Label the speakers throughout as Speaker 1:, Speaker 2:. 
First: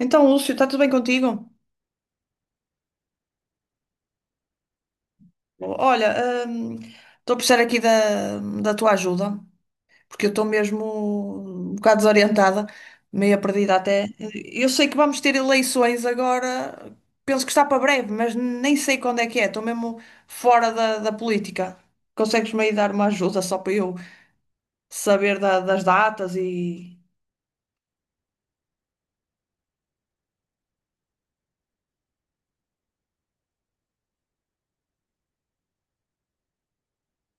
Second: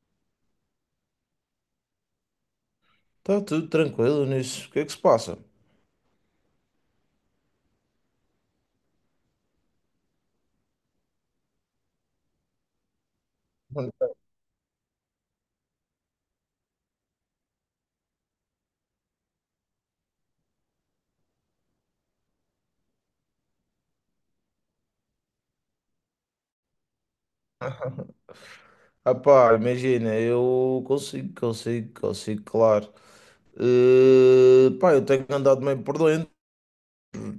Speaker 1: Então, Lúcio, está tudo bem contigo?
Speaker 2: Está tudo tranquilo nisso. O que é que se passa?
Speaker 1: Olha, estou a precisar aqui da tua ajuda, porque eu estou mesmo um bocado desorientada, meio perdida até. Eu sei que vamos ter eleições agora, penso que está para breve, mas nem sei quando é que é, estou mesmo fora da política. Consegues-me aí dar uma ajuda só para eu saber das datas e.
Speaker 2: Ah pá, imagina, eu consigo, consigo, consigo, claro. Pá, eu tenho andado meio por dentro.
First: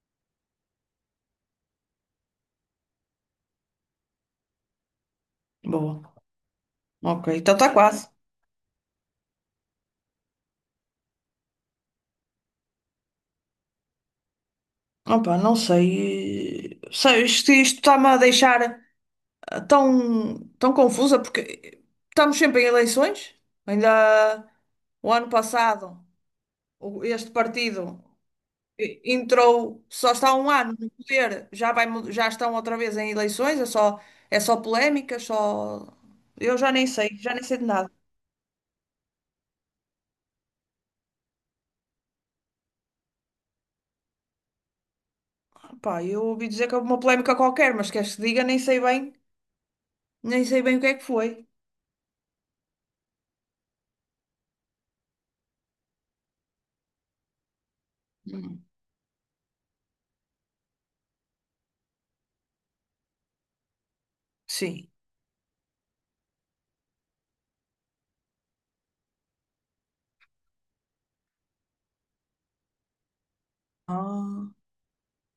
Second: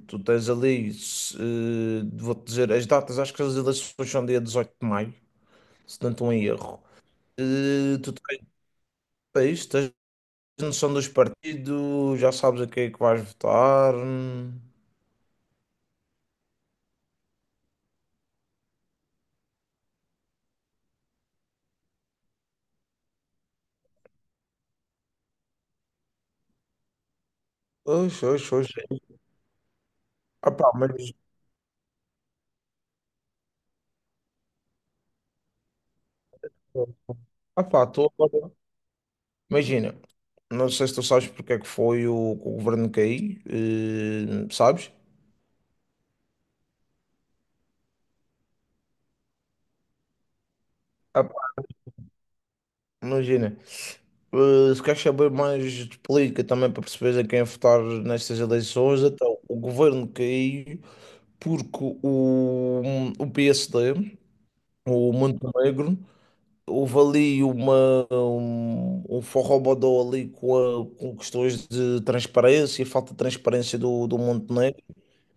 Speaker 2: Tu tens ali, se, eh, vou-te dizer as datas. Acho que as eleições são dia 18 de maio, se não
Speaker 1: Boa,
Speaker 2: estou em erro.
Speaker 1: ok, então está quase.
Speaker 2: Tu tens, tens noção dos partidos, já sabes a quem é que vais votar.
Speaker 1: Opa, não sei. Sei, isto está-me a deixar tão confusa porque estamos sempre em eleições. Ainda há- o ano passado, este partido
Speaker 2: Oxe, oxe, oxe.
Speaker 1: entrou, só está um
Speaker 2: Ah pá,
Speaker 1: ano no
Speaker 2: mas.
Speaker 1: poder, já vai, já estão outra vez em eleições, é é só polémicas, só. Eu já nem sei
Speaker 2: Ah
Speaker 1: de
Speaker 2: pá,
Speaker 1: nada.
Speaker 2: estou agora. Imagina, não sei se tu sabes porque é que foi que o governo cair, sabes?
Speaker 1: Pá, eu ouvi dizer que houve uma polémica qualquer, mas queres que diga, nem sei bem, nem sei bem o que é que
Speaker 2: Ah,
Speaker 1: foi.
Speaker 2: pá, imagina, se queres saber mais de política também, para perceberes a quem votar nestas
Speaker 1: Hum.
Speaker 2: eleições. Então o governo caiu porque o PSD,
Speaker 1: Sim.
Speaker 2: o Montenegro, houve ali um forrobodó ali com, com questões de transparência, falta de transparência do
Speaker 1: Ah,
Speaker 2: Montenegro.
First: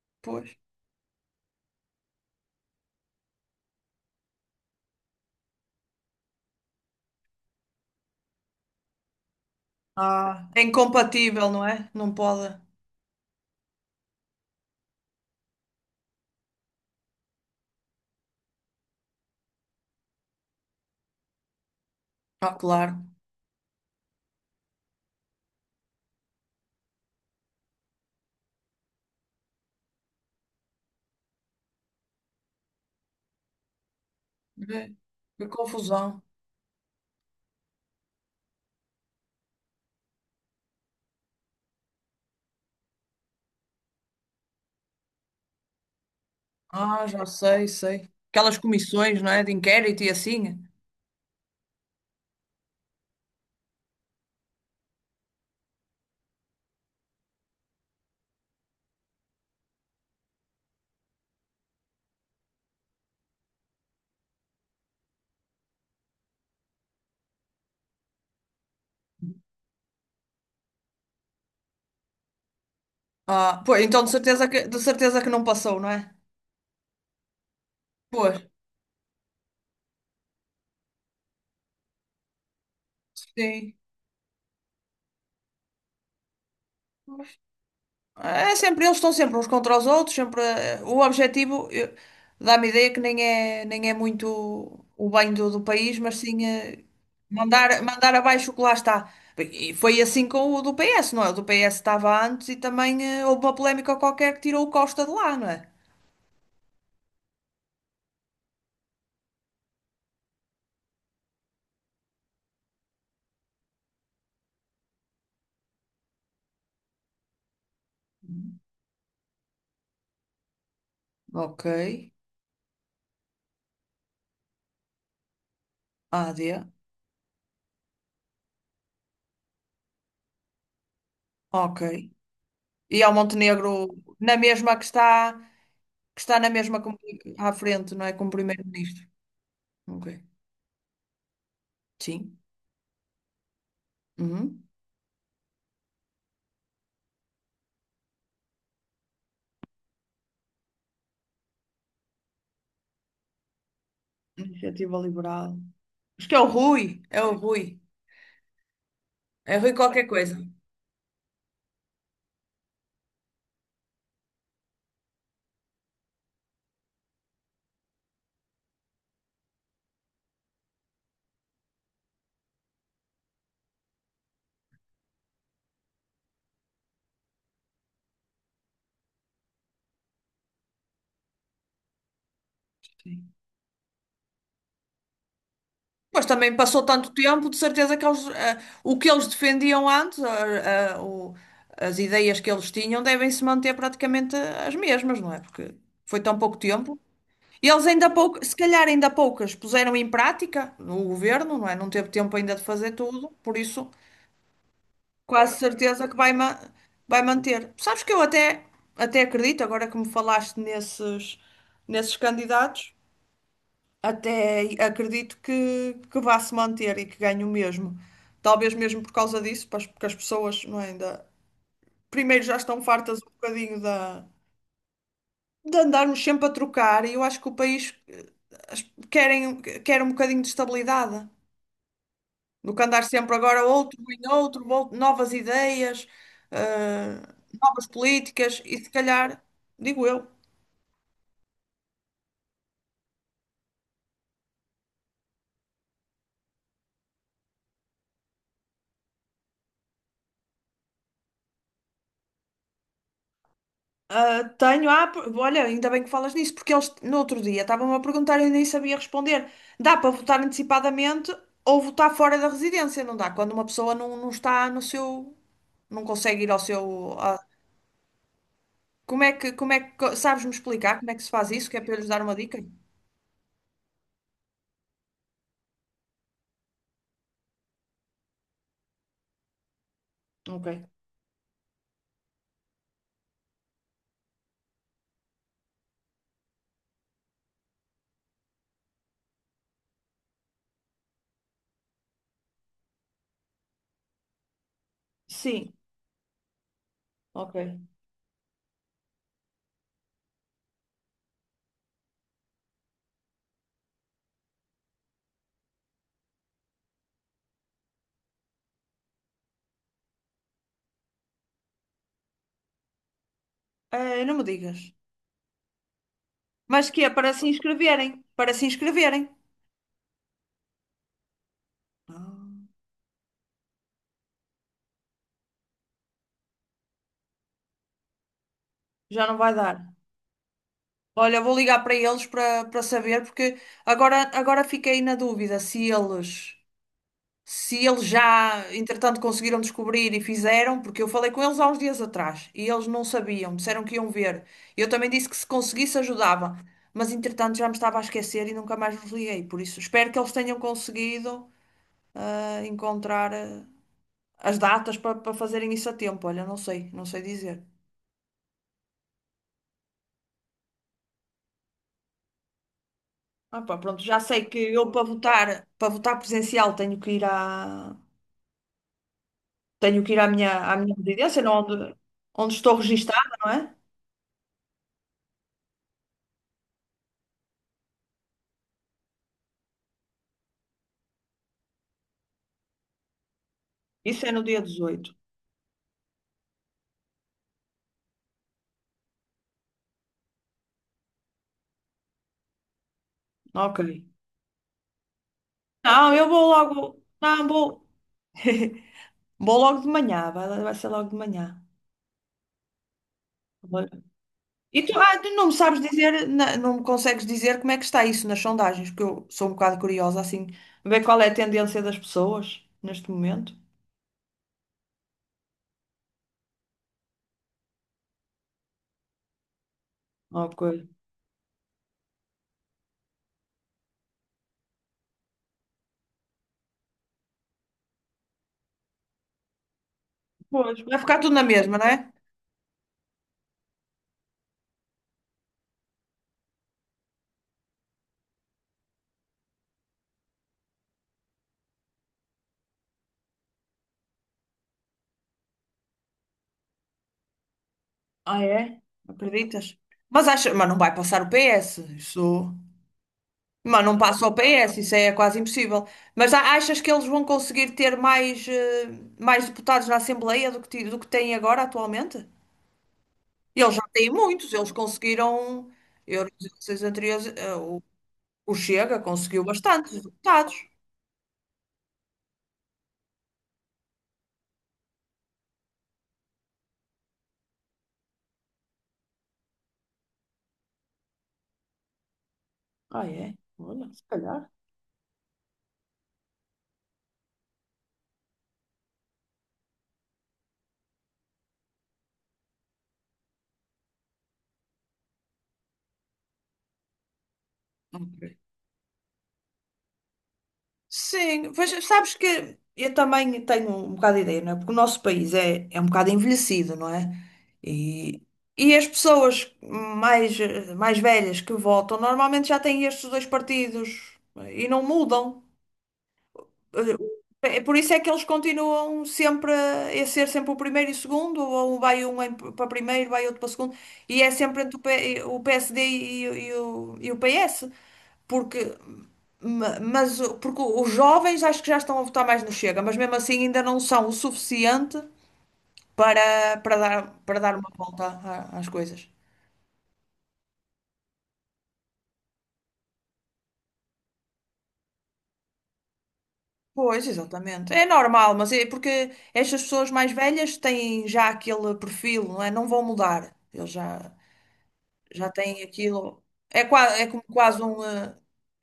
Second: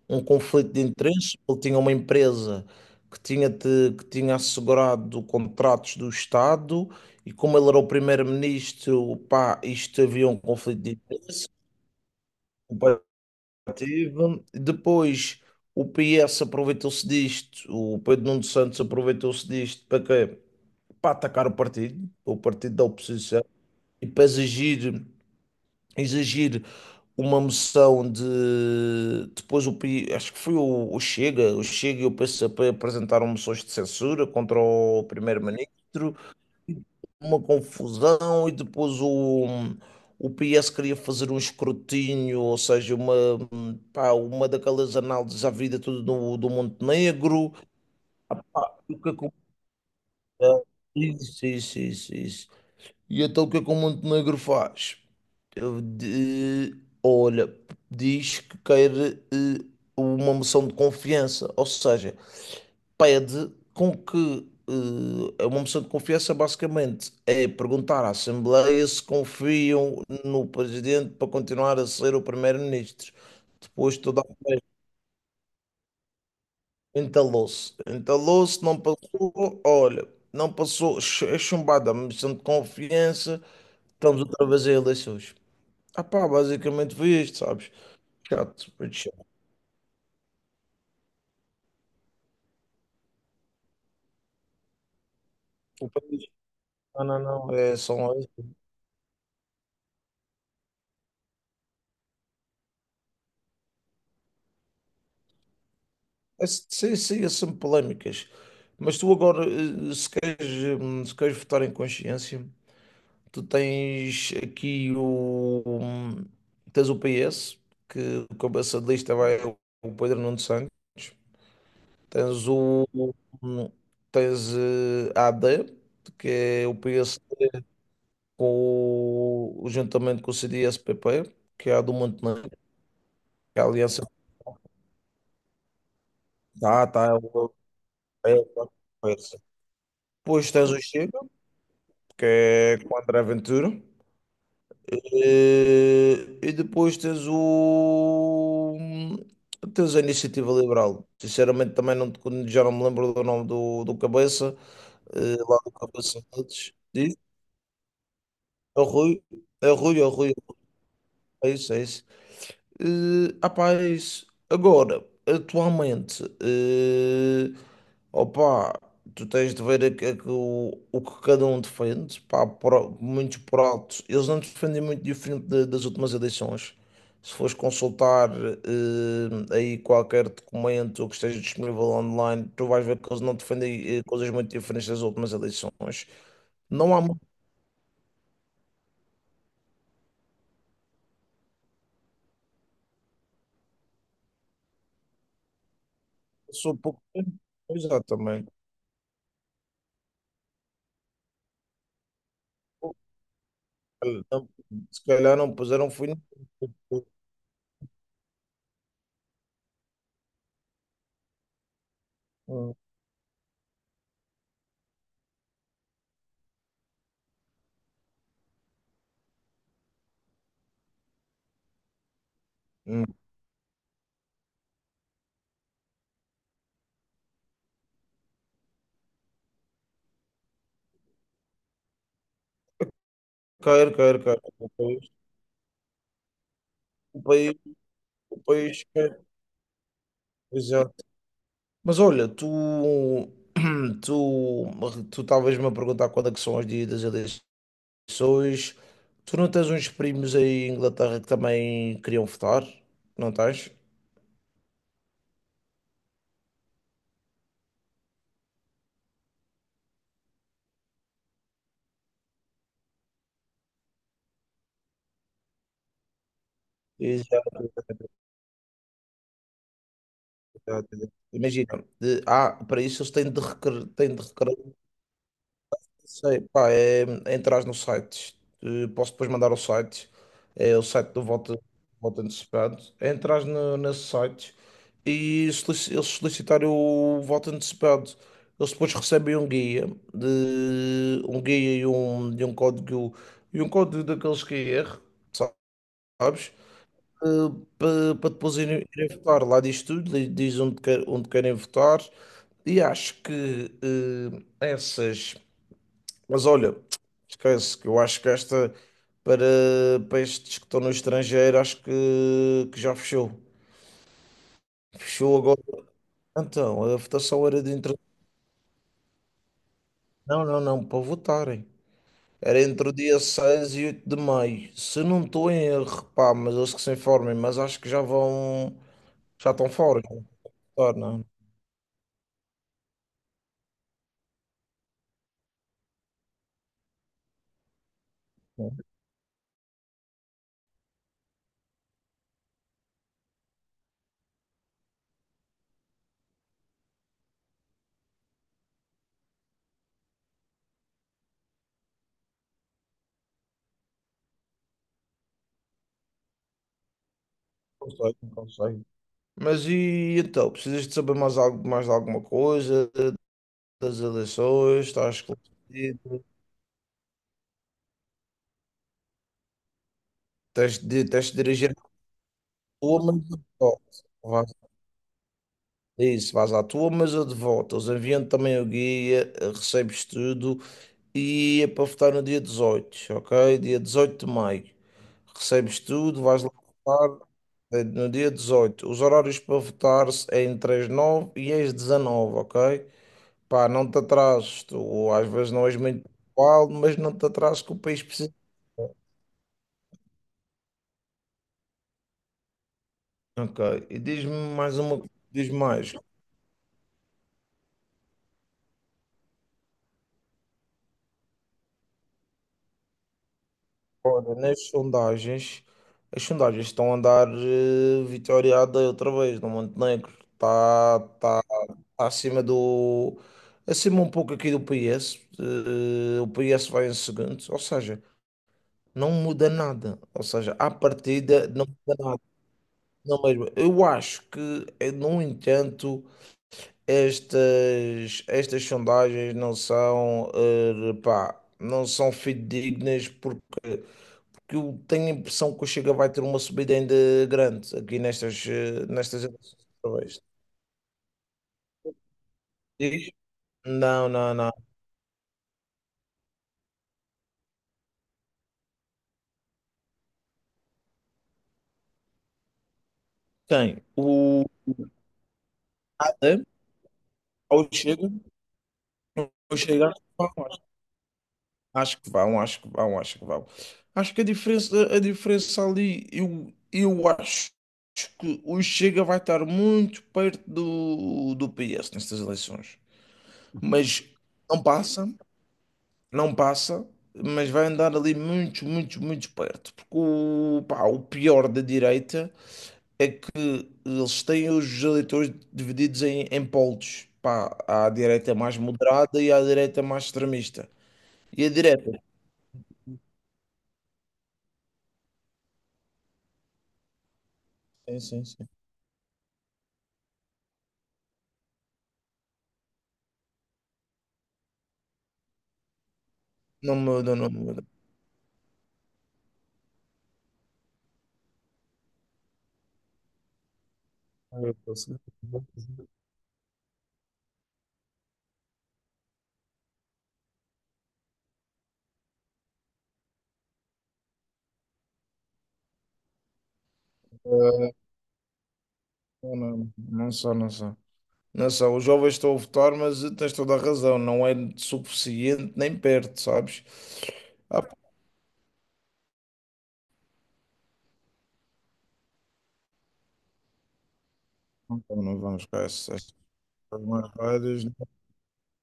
Speaker 2: Um
Speaker 1: pois.
Speaker 2: conflito de interesses. Ele tinha uma empresa que tinha, que tinha assegurado contratos do Estado, e como ele era o primeiro-ministro, pá, isto havia um
Speaker 1: Ah, é
Speaker 2: conflito de interesses
Speaker 1: incompatível, não é? Não pode.
Speaker 2: comparativo. Depois o PS aproveitou-se disto, o Pedro Nuno Santos aproveitou-se disto para quê? Para atacar o
Speaker 1: Ah,
Speaker 2: partido da
Speaker 1: claro.
Speaker 2: oposição, e para exigir, exigir uma moção de. Depois acho que foi o Chega e o PCP apresentaram moções de censura contra
Speaker 1: É,
Speaker 2: o
Speaker 1: que
Speaker 2: primeiro-ministro,
Speaker 1: confusão.
Speaker 2: uma confusão. E depois o PS queria fazer um escrutínio, ou seja, uma daquelas análises à vida tudo do
Speaker 1: Ah, já
Speaker 2: Montenegro.
Speaker 1: sei, sei. Aquelas
Speaker 2: O que
Speaker 1: comissões, não é?
Speaker 2: aconteceu?
Speaker 1: De inquérito e assim.
Speaker 2: Isso, isso, isso, isso. E então o que é que o Montenegro faz? Eu de- Olha, diz que quer eh, uma moção de confiança, ou seja, pede com que é uma moção de confiança. Basicamente, é perguntar à Assembleia se confiam no presidente para continuar a ser o primeiro-ministro.
Speaker 1: Ah, pois,
Speaker 2: Depois
Speaker 1: então
Speaker 2: toda a festa
Speaker 1: de certeza que não passou, não é?
Speaker 2: entalou-se.
Speaker 1: Pois,
Speaker 2: Entalou-se, não passou. Olha, não passou. É chumbada a moção de confiança,
Speaker 1: sim.
Speaker 2: estamos outra vez em eleições. Ah pá, basicamente foi
Speaker 1: Pois.
Speaker 2: isto, sabes?
Speaker 1: É
Speaker 2: Chato,
Speaker 1: sempre,
Speaker 2: muito
Speaker 1: eles estão
Speaker 2: chato.
Speaker 1: sempre uns contra os outros, sempre. O objetivo, dá-me ideia que nem é, nem é muito o bem do, do
Speaker 2: O
Speaker 1: país, mas
Speaker 2: país,
Speaker 1: sim
Speaker 2: não, não, não, é,
Speaker 1: mandar,
Speaker 2: são,
Speaker 1: mandar
Speaker 2: é,
Speaker 1: abaixo o que lá está. E foi assim com o do PS, não é? O do PS estava antes e também houve uma polémica qualquer que tirou o Costa de lá, não é?
Speaker 2: é, sim, sim, é sempre polémicas. Mas tu agora, se queres, se queres votar em consciência, tu tens aqui tens o PS, que o cabeça de lista vai o Pedro Nuno Santos.
Speaker 1: Ok.
Speaker 2: Tens hum, tens a AD, que
Speaker 1: AD.
Speaker 2: é o PS com o, juntamente com o CDS-PP, que é a
Speaker 1: Ok.
Speaker 2: do Montenegro,
Speaker 1: E ao
Speaker 2: que a
Speaker 1: Montenegro
Speaker 2: aliança
Speaker 1: na mesma que está na mesma
Speaker 2: tá, tá, é
Speaker 1: à
Speaker 2: o-
Speaker 1: frente, não é? Como
Speaker 2: é
Speaker 1: primeiro-ministro.
Speaker 2: conversa.
Speaker 1: Ok.
Speaker 2: Depois tens o Chega, que
Speaker 1: Sim.
Speaker 2: é com o André Ventura.
Speaker 1: Uhum.
Speaker 2: Depois tens o. Tens a Iniciativa Liberal. Sinceramente, também já não me lembro do nome do cabeça,
Speaker 1: Iniciativa Liberal.
Speaker 2: lá do cabeça
Speaker 1: Acho que é o
Speaker 2: deles.
Speaker 1: Rui.
Speaker 2: Diz?
Speaker 1: É o Rui.
Speaker 2: É o Rui.
Speaker 1: É
Speaker 2: É
Speaker 1: Rui
Speaker 2: o Rui,
Speaker 1: qualquer
Speaker 2: é o Rui.
Speaker 1: coisa.
Speaker 2: É isso, é isso. Rapaz, agora, atualmente, opá, tu tens de ver o que cada um defende, pá. Muitos por altos, eles não defendem muito diferente das últimas eleições. Se fores consultar aí qualquer documento que esteja disponível online, tu vais ver que eles
Speaker 1: Sim.
Speaker 2: não defendem coisas muito diferentes das últimas eleições.
Speaker 1: Mas também passou
Speaker 2: Não há
Speaker 1: tanto
Speaker 2: muito,
Speaker 1: tempo, de certeza que eles, o que eles defendiam antes, as ideias que eles tinham, devem se manter praticamente as mesmas, não é? Porque foi tão pouco
Speaker 2: sou
Speaker 1: tempo.
Speaker 2: pouco tempo,
Speaker 1: E eles ainda pouco,
Speaker 2: exatamente.
Speaker 1: se calhar ainda poucas puseram em prática no governo, não é? Não teve tempo ainda de fazer tudo, por isso
Speaker 2: Se calhar não
Speaker 1: quase
Speaker 2: puseram
Speaker 1: certeza
Speaker 2: fim.
Speaker 1: que vai, vai manter. Sabes que eu até, até acredito, agora que me falaste nesses, nesses
Speaker 2: Hum,
Speaker 1: candidatos, até acredito que vá se manter e que ganhe o mesmo. Talvez mesmo por causa disso, pois, porque as pessoas, não é, ainda, primeiro já estão
Speaker 2: hum.
Speaker 1: fartas um bocadinho da, de andarmos sempre a trocar, e eu acho que o país as- querem, quer um bocadinho de estabilidade, do que andar sempre agora
Speaker 2: Quero,
Speaker 1: outro, vem
Speaker 2: quero, quero.
Speaker 1: outro,
Speaker 2: O país,
Speaker 1: novas ideias, eh,
Speaker 2: o país,
Speaker 1: novas
Speaker 2: o
Speaker 1: políticas, e
Speaker 2: país
Speaker 1: se
Speaker 2: quer.
Speaker 1: calhar, digo eu,
Speaker 2: Exato. Mas olha, tu, tu, tu talvez me a perguntar quando é que são os dias das eleições. Tu não tens uns primos aí em Inglaterra que também queriam votar? Não tens?
Speaker 1: ah, tenho, ah, olha, ainda bem que falas nisso, porque eles no outro dia estavam-me a perguntar e eu nem sabia responder. Dá para votar antecipadamente ou votar fora da residência, não dá? Quando uma pessoa não, não está no seu, não consegue ir ao seu,
Speaker 2: Exato,
Speaker 1: como é que, como é que, sabes-me
Speaker 2: exato,
Speaker 1: explicar como
Speaker 2: exato.
Speaker 1: é que se faz isso? Que é
Speaker 2: Imagina,
Speaker 1: para eu lhes dar uma dica?
Speaker 2: para isso eles têm de requerer. Sei, pá, é entrar no site. Posso depois mandar o site.
Speaker 1: Ok.
Speaker 2: É o site do voto, voto antecipado. É entrar no, nesse site e eles solicitarem o voto antecipado. Eles depois recebem um guia, um guia e um código daqueles QR,
Speaker 1: Sim,
Speaker 2: sabes?
Speaker 1: ok.
Speaker 2: Para depois irem, irem votar. Lá diz tudo. Diz onde, onde querem votar. E acho que essas. Mas olha, esquece que eu acho que esta, para, estes que estão no estrangeiro, acho que já fechou.
Speaker 1: Ah, não me digas.
Speaker 2: Fechou agora. Então,
Speaker 1: Mas
Speaker 2: a
Speaker 1: que é para se
Speaker 2: votação era de entre.
Speaker 1: inscreverem, para se inscreverem.
Speaker 2: Não, não, não, para votarem. Era
Speaker 1: Ah,
Speaker 2: entre o dia 6 e 8 de maio, se não estou em erro, pá, mas eles que se informem, mas acho que já vão.
Speaker 1: já não
Speaker 2: Já
Speaker 1: vai
Speaker 2: estão
Speaker 1: dar.
Speaker 2: fora. Não, votar, não,
Speaker 1: Olha, vou ligar para eles para, para saber, porque agora, agora fiquei na dúvida se eles se eles já,
Speaker 2: não
Speaker 1: entretanto, conseguiram descobrir e fizeram, porque eu falei com eles há uns dias atrás e eles não sabiam, disseram que iam ver. Eu também disse que se conseguisse ajudava, mas entretanto já me estava a esquecer e nunca mais vos liguei. Por isso, espero que eles tenham conseguido encontrar as datas para para fazerem isso a tempo. Olha, não sei, não sei dizer.
Speaker 2: não sei, não sei. Mas e então, precisas de saber mais, algo, mais de alguma coisa
Speaker 1: Ah, pá,
Speaker 2: das
Speaker 1: pronto, já sei que
Speaker 2: eleições?
Speaker 1: eu
Speaker 2: Estás
Speaker 1: para votar
Speaker 2: esclarecido?
Speaker 1: presencial tenho que ir à, tenho que ir à minha
Speaker 2: Tens
Speaker 1: residência,
Speaker 2: de
Speaker 1: não,
Speaker 2: dirigir à
Speaker 1: onde, onde estou
Speaker 2: tua, mas
Speaker 1: registada,
Speaker 2: eu de
Speaker 1: não é?
Speaker 2: volta. Vais- Isso, vais à tua, mas eu de volta. Os enviam também o guia, recebes tudo e é para votar no dia 18, ok? Dia 18
Speaker 1: Isso é
Speaker 2: de
Speaker 1: no dia
Speaker 2: maio.
Speaker 1: 18.
Speaker 2: Recebes tudo, vais lá votar no dia 18. Os horários para votar é entre as 9 e as 19, ok? Pá,
Speaker 1: Ok.
Speaker 2: não te atrases, tu às vezes não és muito
Speaker 1: Não, eu vou
Speaker 2: pontual, mas
Speaker 1: logo.
Speaker 2: não te
Speaker 1: Não,
Speaker 2: atrases que o
Speaker 1: vou.
Speaker 2: país precisa.
Speaker 1: Vou logo de manhã, vai, vai ser logo de manhã.
Speaker 2: Ok, e diz-me mais
Speaker 1: E tu,
Speaker 2: uma,
Speaker 1: ah, tu não
Speaker 2: diz
Speaker 1: me sabes
Speaker 2: mais.
Speaker 1: dizer, não me consegues dizer como é que está isso nas sondagens, porque eu sou um bocado curiosa, assim, ver qual é a tendência das pessoas neste momento.
Speaker 2: Nas sondagens, as sondagens estão a andar vitoriada outra vez no Montenegro.
Speaker 1: Ok.
Speaker 2: Tá acima do. Acima um pouco aqui do PS. O PS vai em segundo. Ou seja, não muda nada. Ou seja, à
Speaker 1: Pois, vai ficar tudo na
Speaker 2: partida não
Speaker 1: mesma, não
Speaker 2: muda
Speaker 1: é?
Speaker 2: nada. Não mesmo. Eu acho que, no entanto, estas sondagens não são, não são fidedignas, porque que eu tenho a impressão que o Chega vai ter uma subida ainda grande aqui
Speaker 1: Ah, é?
Speaker 2: nestas eleições.
Speaker 1: Acreditas?
Speaker 2: Outra vez.
Speaker 1: Mas acha, mas não vai passar o PS. Isso.
Speaker 2: Diz?
Speaker 1: Mas não
Speaker 2: Não,
Speaker 1: passa ao
Speaker 2: não, não.
Speaker 1: PS, isso é quase impossível. Achas que eles vão conseguir ter mais, mais deputados na Assembleia do que, do que têm agora atualmente? Eles
Speaker 2: Tem
Speaker 1: já têm
Speaker 2: o
Speaker 1: muitos, eles conseguiram, eu, nas
Speaker 2: Haddad,
Speaker 1: eleições anteriores,
Speaker 2: ou
Speaker 1: o Chega conseguiu
Speaker 2: O Chega,
Speaker 1: bastantes deputados.
Speaker 2: acho que vão, acho que vão, acho que vão. Acho que vão. Acho que a diferença ali, eu acho que o Chega vai estar muito perto do PS nestas eleições,
Speaker 1: Ah, é? Olha, se
Speaker 2: mas
Speaker 1: calhar.
Speaker 2: não passa. Não passa, mas vai andar ali muito, muito, muito perto. Porque o pior da direita é que eles têm os eleitores divididos em polos. Pá, há a direita mais moderada e há a direita mais extremista. E a
Speaker 1: Sim, pois
Speaker 2: direita?
Speaker 1: sabes que eu também tenho um bocado de ideia, não é? Porque o nosso país é, é um bocado envelhecido, não é?
Speaker 2: Sim,
Speaker 1: E,
Speaker 2: sim, sim.
Speaker 1: e as pessoas mais, mais velhas que votam normalmente já têm estes dois partidos e não mudam.
Speaker 2: Não muda, não
Speaker 1: É
Speaker 2: muda.
Speaker 1: por isso é que eles continuam sempre a ser sempre o primeiro e o segundo, ou vai um para primeiro, vai outro para segundo, e é
Speaker 2: Eu
Speaker 1: sempre entre o
Speaker 2: consigo.
Speaker 1: O PSD e, o, e o e o PS, porque. Mas, porque os jovens acho que já estão a votar mais no Chega, mas mesmo assim ainda não são o suficiente para, para dar uma
Speaker 2: Eh,
Speaker 1: volta às coisas.
Speaker 2: Não, não só, não só. Não só, os jovens estão a votar, mas tens toda a razão, não é suficiente nem perto, sabes?
Speaker 1: Pois,
Speaker 2: Ah,
Speaker 1: exatamente.
Speaker 2: pá,
Speaker 1: É normal, mas é porque estas pessoas mais velhas têm já aquele perfil, não é? Não vão mudar. Eles já,
Speaker 2: então não
Speaker 1: já
Speaker 2: vamos
Speaker 1: têm
Speaker 2: para essa.
Speaker 1: aquilo. É, é como quase
Speaker 2: Armadas,
Speaker 1: um.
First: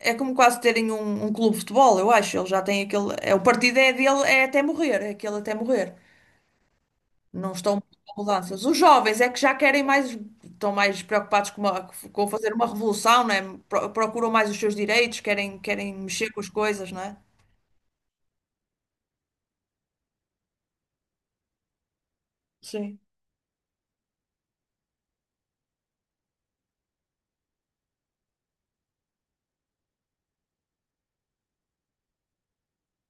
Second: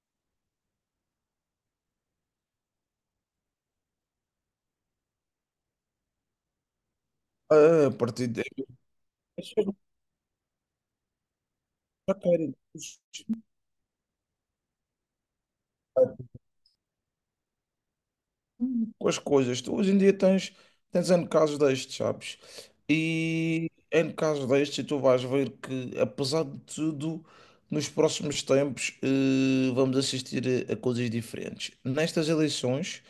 Speaker 1: É como quase terem um, um clube de futebol, eu acho. Eles já têm aquele. É, o partido é dele, é até morrer, é aquele até morrer. Não estão
Speaker 2: ah, a
Speaker 1: muito com
Speaker 2: partir de.
Speaker 1: mudanças. Os jovens é que
Speaker 2: Isso
Speaker 1: já
Speaker 2: é o que
Speaker 1: querem mais, estão mais preocupados com,
Speaker 2: já
Speaker 1: com fazer
Speaker 2: querem
Speaker 1: uma revolução, não é? Procuram mais os seus direitos, querem, querem mexer com as coisas, não é?
Speaker 2: com as coisas. Tu hoje em dia tens, N casos destes, sabes?
Speaker 1: Sim.
Speaker 2: E N casos destes, e tu vais ver que, apesar de tudo, nos próximos tempos vamos assistir a coisas diferentes. Nestas eleições,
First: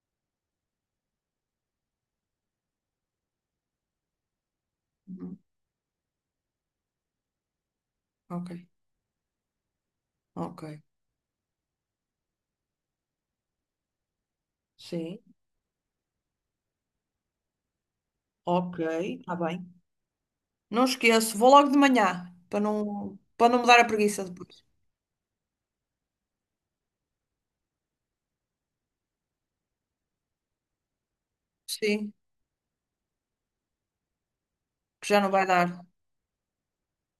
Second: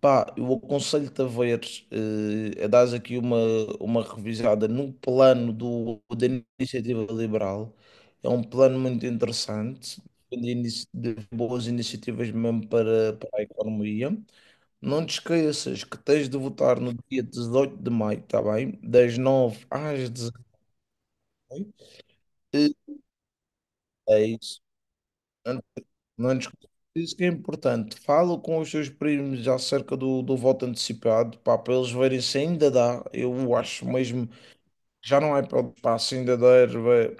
Speaker 2: pá, eu aconselho-te a ver, a dar aqui uma revisada no
Speaker 1: Uhum.
Speaker 2: plano da Iniciativa Liberal. É um
Speaker 1: Ok.
Speaker 2: plano muito interessante,
Speaker 1: Ok.
Speaker 2: de boas iniciativas mesmo para a economia. Não te
Speaker 1: Sim.
Speaker 2: esqueças que tens de votar no dia 18 de maio, tá bem?
Speaker 1: Ok.
Speaker 2: Das
Speaker 1: Está bem.
Speaker 2: 9 às 18.
Speaker 1: Não esqueço, vou logo de manhã, para não me dar a preguiça
Speaker 2: É isso.
Speaker 1: depois.
Speaker 2: Não discuto. Isso que é importante. Fala com os seus primos acerca do voto antecipado, pá, para eles
Speaker 1: Sim,
Speaker 2: verem se ainda dá. Eu acho mesmo,
Speaker 1: que já
Speaker 2: já
Speaker 1: não
Speaker 2: não é
Speaker 1: vai
Speaker 2: para
Speaker 1: dar.
Speaker 2: pá, se ainda dá, vai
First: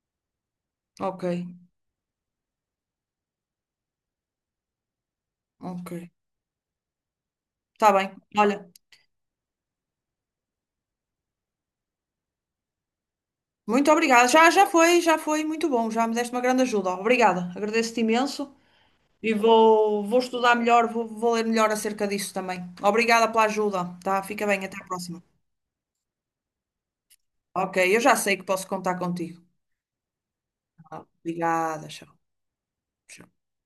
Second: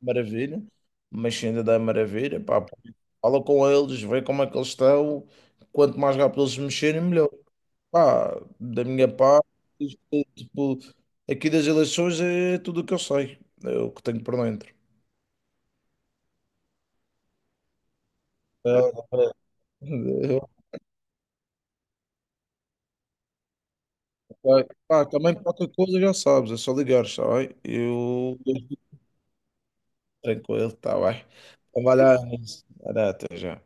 Speaker 2: maravilha,
Speaker 1: Ok,
Speaker 2: mas se ainda dá, é maravilha, pá, pá. Fala com eles, vê como é que eles estão.
Speaker 1: ok.
Speaker 2: Quanto mais rápido eles mexerem, melhor.
Speaker 1: Está bem.
Speaker 2: Pá,
Speaker 1: Olha,
Speaker 2: da minha parte, isto é, tipo, aqui das eleições é tudo o que eu sei, é
Speaker 1: muito
Speaker 2: o que tenho
Speaker 1: obrigada.
Speaker 2: por
Speaker 1: Já,
Speaker 2: dentro.
Speaker 1: já foi muito bom. Já me deste uma grande ajuda. Obrigada. Agradeço-te imenso.
Speaker 2: É,
Speaker 1: E vou, vou
Speaker 2: é,
Speaker 1: estudar melhor, vou, vou ler melhor acerca disso também. Obrigada pela ajuda, tá? Fica
Speaker 2: vai.
Speaker 1: bem, até a
Speaker 2: Pá,
Speaker 1: próxima.
Speaker 2: também qualquer coisa já sabes, é só ligar, está bem?
Speaker 1: Ok, eu já sei que
Speaker 2: Eu
Speaker 1: posso
Speaker 2: estou
Speaker 1: contar contigo.
Speaker 2: tranquilo, está bem? Então
Speaker 1: Obrigada,
Speaker 2: vai lá,
Speaker 1: tchau.
Speaker 2: Anis. Vai lá, até já.